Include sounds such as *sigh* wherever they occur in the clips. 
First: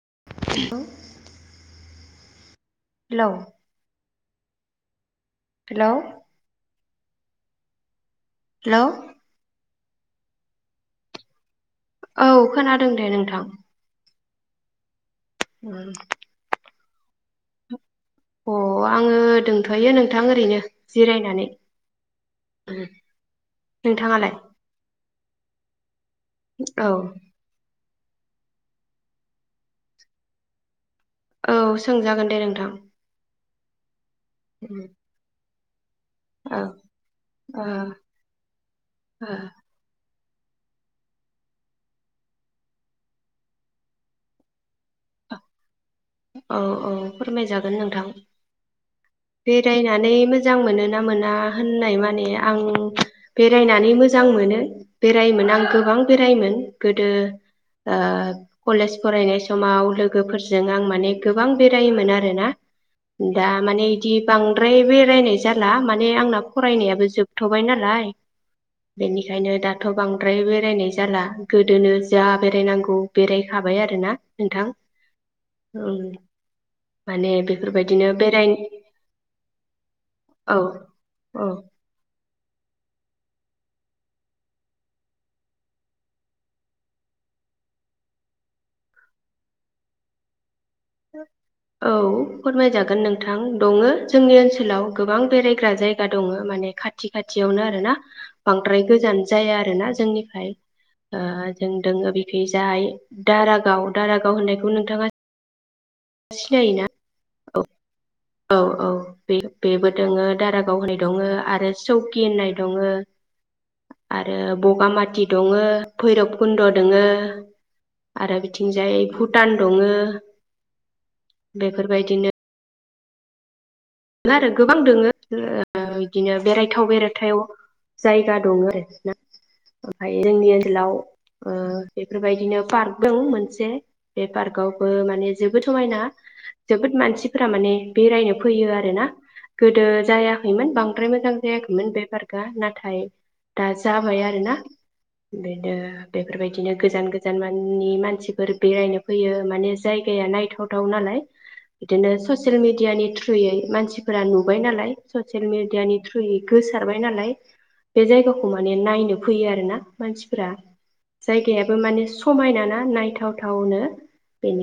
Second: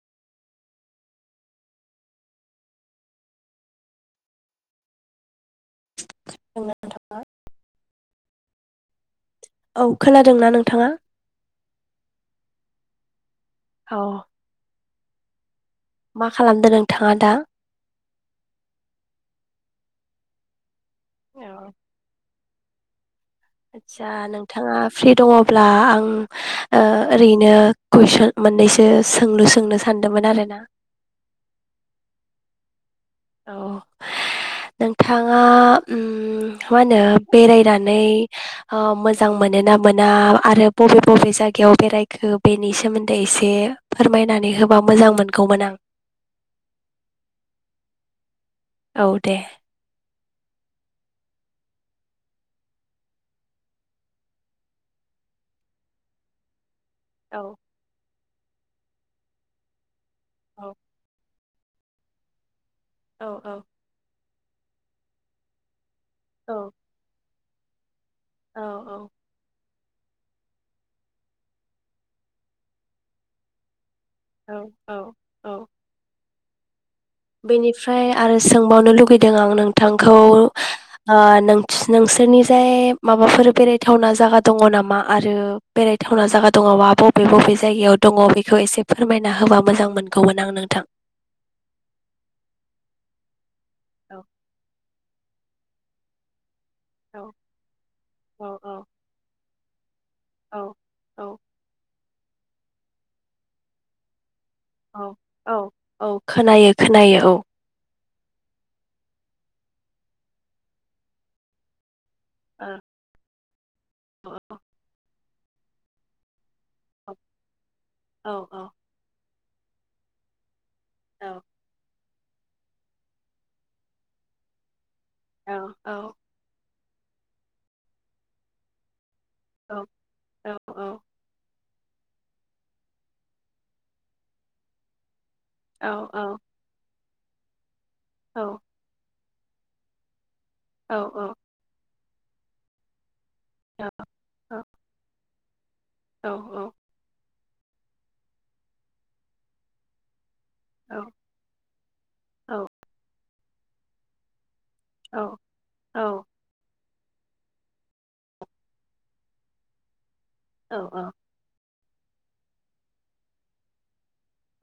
*unintelligible* Hello hello आं थाङा। Hello औ खोनादोंना नोंथाङा? औ खोनादों दे नोंथां। अ' मा खालामदों नों थाङा दा? अ आङो दोंथयो नोंथां ओरैनो। जिरायनानै *unintelligible* आदसा नोंथाङालाय नोंथाङा फ्रि दङब्ला आं ओ औ ओरैनो कुइसन मोननैसो सोंलु सोंनो सानदोंमोन आरो ना? औ सोंजागोन दे नोंथां। औ नोंथाङा उम मा औ होनो ओ बेरायनानै ओ मोजां मोनो ना मोना? आरो बबे बबे जायगायाव बेरायखो बेनि सोमोन्दै एसे फोरमायनानै होबा मोजां मोनगौमोन आं। औ औ फोरमाय जागोन नोंथां। औ दे बेरायनानै मोज जां मोन ना मोना होननाय माने आं बेरायनानै मोजां मोनो बेरायोमोन आं गोबां बेरायोमोन। गोदो औ ओ कलेज फरायनाय समाव लोग औ गोफोरजों आं गोबां बेरायोमोन आरोना। औ दा औ माने एदि बांद्राय बेरायनाय जाला मानो माने आंना फरायनायाबो जोब थबाय नालाय औ बेनिखायनो दा दाथ बांद्राय बेरायनाय जाला गोदोनो जा बेरायनांगौ बेरायखाबाय आरोना। औ औ औ उ बेनिफ्राय आरो सोंबावनो लुगैदों आं नोंथांखौ औ ओ औ नोंस नोंसोरनि जाय माबाफोर बेरायथावना जायगा दङ नामा आरो बेरायथावना जायगा दङबा बबे बबे जायगायाव दङ बेखौ एसे फोरमायना होबा मोजां मोनगौमोन आं नोंथां। औ फोरमायजागोन नोंथां। दङो औ जोंनि ओनसोलाव गोबां बेरायग्रा जायगा दङ माने खाथि खाथियावनो आरो ना औ औ बांद्राय गोजान जाया आर *unintelligible* जोंनिफ्राय औ औ ओ जोंदोङो बि फैजाय दारागाव दारागाव होननाय औ नोंथाङा औ औ खोनायो सिनायोना खोनायो औ। औ औ बे बेबो दोङो दारागाव होननाय दङ आरो चौकि होन्नाय औ। दङो औ आरो बगामाति दङो भैरब कुन्द दङो औ आरो बिथिंजाय भुत दान दङो औ बेफोरबायदिनो *unintelligible* आरो गोबां दोङो। औ औ बिदिनो बेराय थाव बेराथायाव जायगा दं आरो ना ओमफ्राय औ जोंनि ओनसोलाव ओ बेफोरबायदिनो पार्क दं मोनसे बे पार्कावबो माने जोबोद समायना जोबोद मानसि फोरा माने बेरायनो फैयो आरो गोदो जाया खैमोन बांद्राय मोजां जायाखैमोन बे पार्कआ नाथाय दा जाबाय आरोना औ बिनो बेफोरबायदिनो गोजान गोजान गोजान माननि मानसिफोर बेरायनो फैयो माने जायगाया नाय *unintelligible* नालाय बिदिनो ससियेल मिदियानि थ्रु *unintelligible* मानसिफोरा नु नुबाय नालाय ससेल मिदियानि औ थ्रुयै गोजो सारबाय नालाय बे जायगाखौ माने नायनो फैयो आरोना। मानसिफोरा औ औ जायगाया बो माने समायना ना नायथावथावनो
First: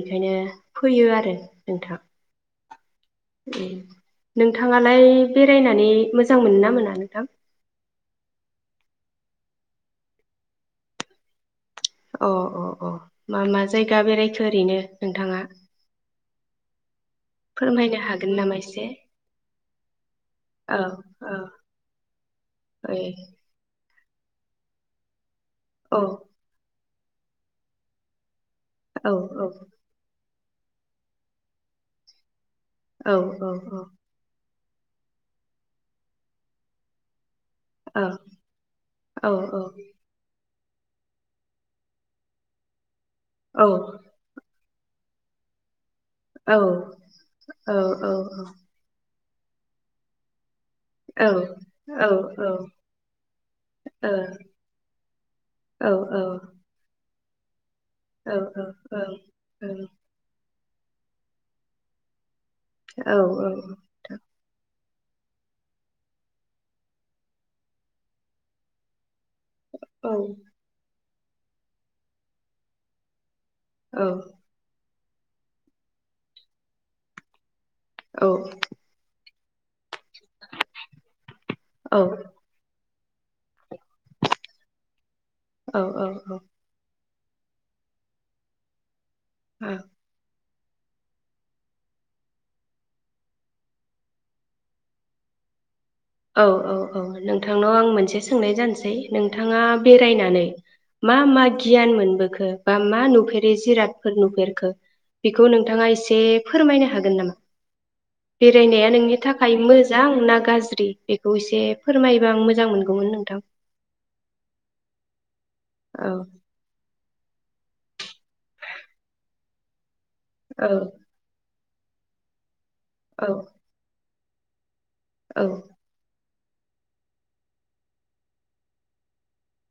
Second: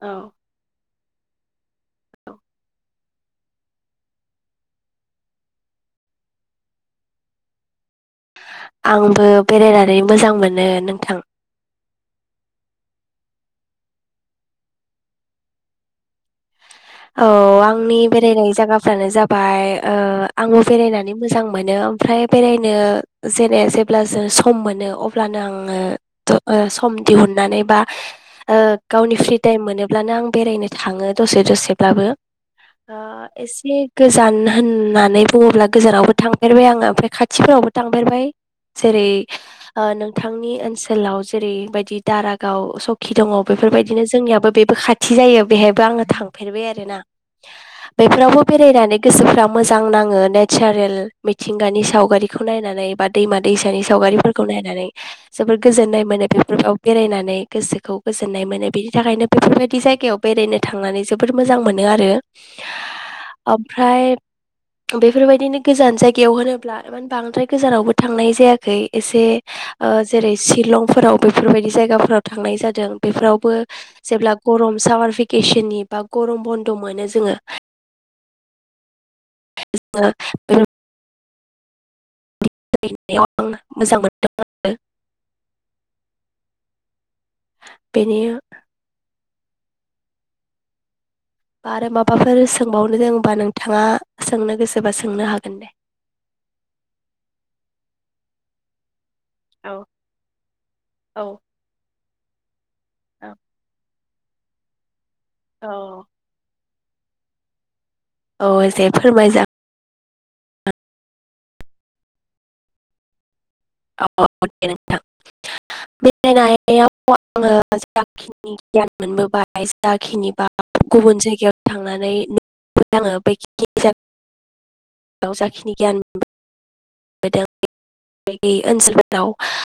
औ फैयो आरो नोंथां नोंथाङालाय बेरायनानै मोजां मोनो ना मोना नोंथां? आंबो बेरायनानै मोजां मोनो नोंथां। अ अ अ मा मा जायगा बेरायखो ओरैनो नोंथांङा? औ आंनि बेरायनाय एसे? जायगाफ्रानो जाबाय ओ आंङो औ बेरायनानै औ मोजां मोनो ओमफ्राय बेरायनो ए जेरै जे अब्ला जों सम मोनो अब्लानो आं औ *unintelligible* द' सम दिहुननानै बा ओ औ गावनि फ्रि टाइम मोनोब्लानो आं बेरायनो थाङो दसे दसे दाबो ओ औ औ एसे गोजान होननानै बुङोब्ला गोजानावबो थांफेरबाय आङो ओमफ्राय खा खाथिफोरावबो औ थांफेरबाय जेरै औ ओ नोंथांनि ओन ओनसोलाव जेरैबायदि दारागाव स खि दङ औ बेफोरबायदिनो जोंनियाबो बे बो खाथि जायो बेहायबो आङो था औ ओ फेरबाय आरोना बेफोरावबो बेरायनानै गोसोफ्रा मोजां नाङो ने नेचारेल औ मिथिंगानि सावगारिखौ नायनानै बा दैमा दैसानि सावगारिफोरखौ नायनानै जोबोर औ ओं गोजोन्नाय औ मोनो बेफोराव बेरायनानै नै गोसो खौ गोजोन्नाय मोनो औ थांनानै जोब जोबोर मोजां मोनो आरो औ औ ओमफ्राय थां बेफोरबायदिनो गोजान जायगायाव होनोब्लाान बांद्राय गोजानावबो थांनाय जायाखै ओ जेरै शिलंफोराव बेफोरबायदि जायगाफोराव थांनाय जादों बेफोराव बेफोर आवबो जेब्ला गम सामार बेकेसननि बा गरम बन्द मोनो जोङो औ *inaudible* औ बेरायनायाव आं मोजां मोनदों आरो औ औ औ बेन औ आरो माबाफोर सोंबावनो गोनांबा नोंथाङा सोंनो गोसोबा सोंनो हागोन दे औ औ औ नोंथांनाव आं मोनसे सोंनाय जानोसै नोंथाङा औ बेरायनानै मा औ मा गियान मोनबो खो बा मा औ नुफेरै जिराद फोर नुफेरखो बेखौ औ नोंथाङा एसे फो फोरमायनो हागोन नामा औ एसे बेरायनाया नोंनि फोरमायजा थाखाय मोजा दांना गाज्रि बेखौ एसे फोरमायोबा आं मोजां मोनगौमोन नोंथां *unintelligible* *unintelligible* औ *unintelligible* दाखिनि *unintelligible* बा औ गुबुन जायगायाव थांनानै नो औ *unintelligible* दाव औ जाखिनि गियान मोनबोदों *unintelligible*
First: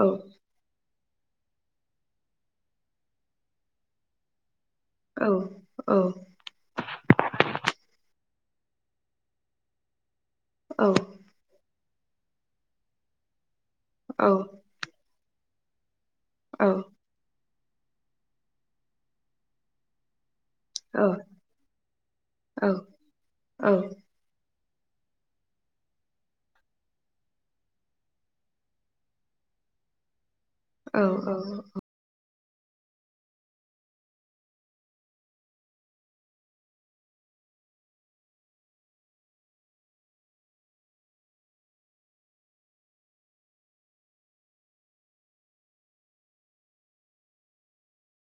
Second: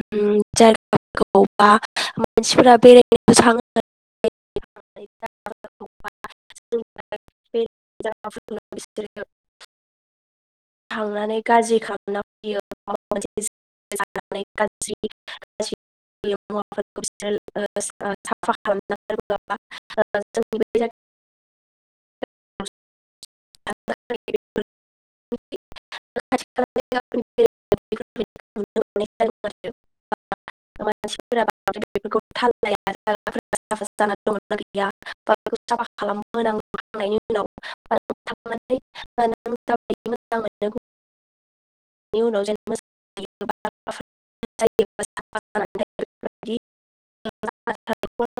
औ *unintelligible* औ बिसोरो औ *unintelligible* *unintelligible* थांनानै गाज्रि खालाम औ *unintelligible* *unintelligible* *inaudible* *unintelligible* *unintelligible* औ औ औ *unintelligible* औ औ *unintelligible* *unintelligible* *unintelligible* *unintelligible*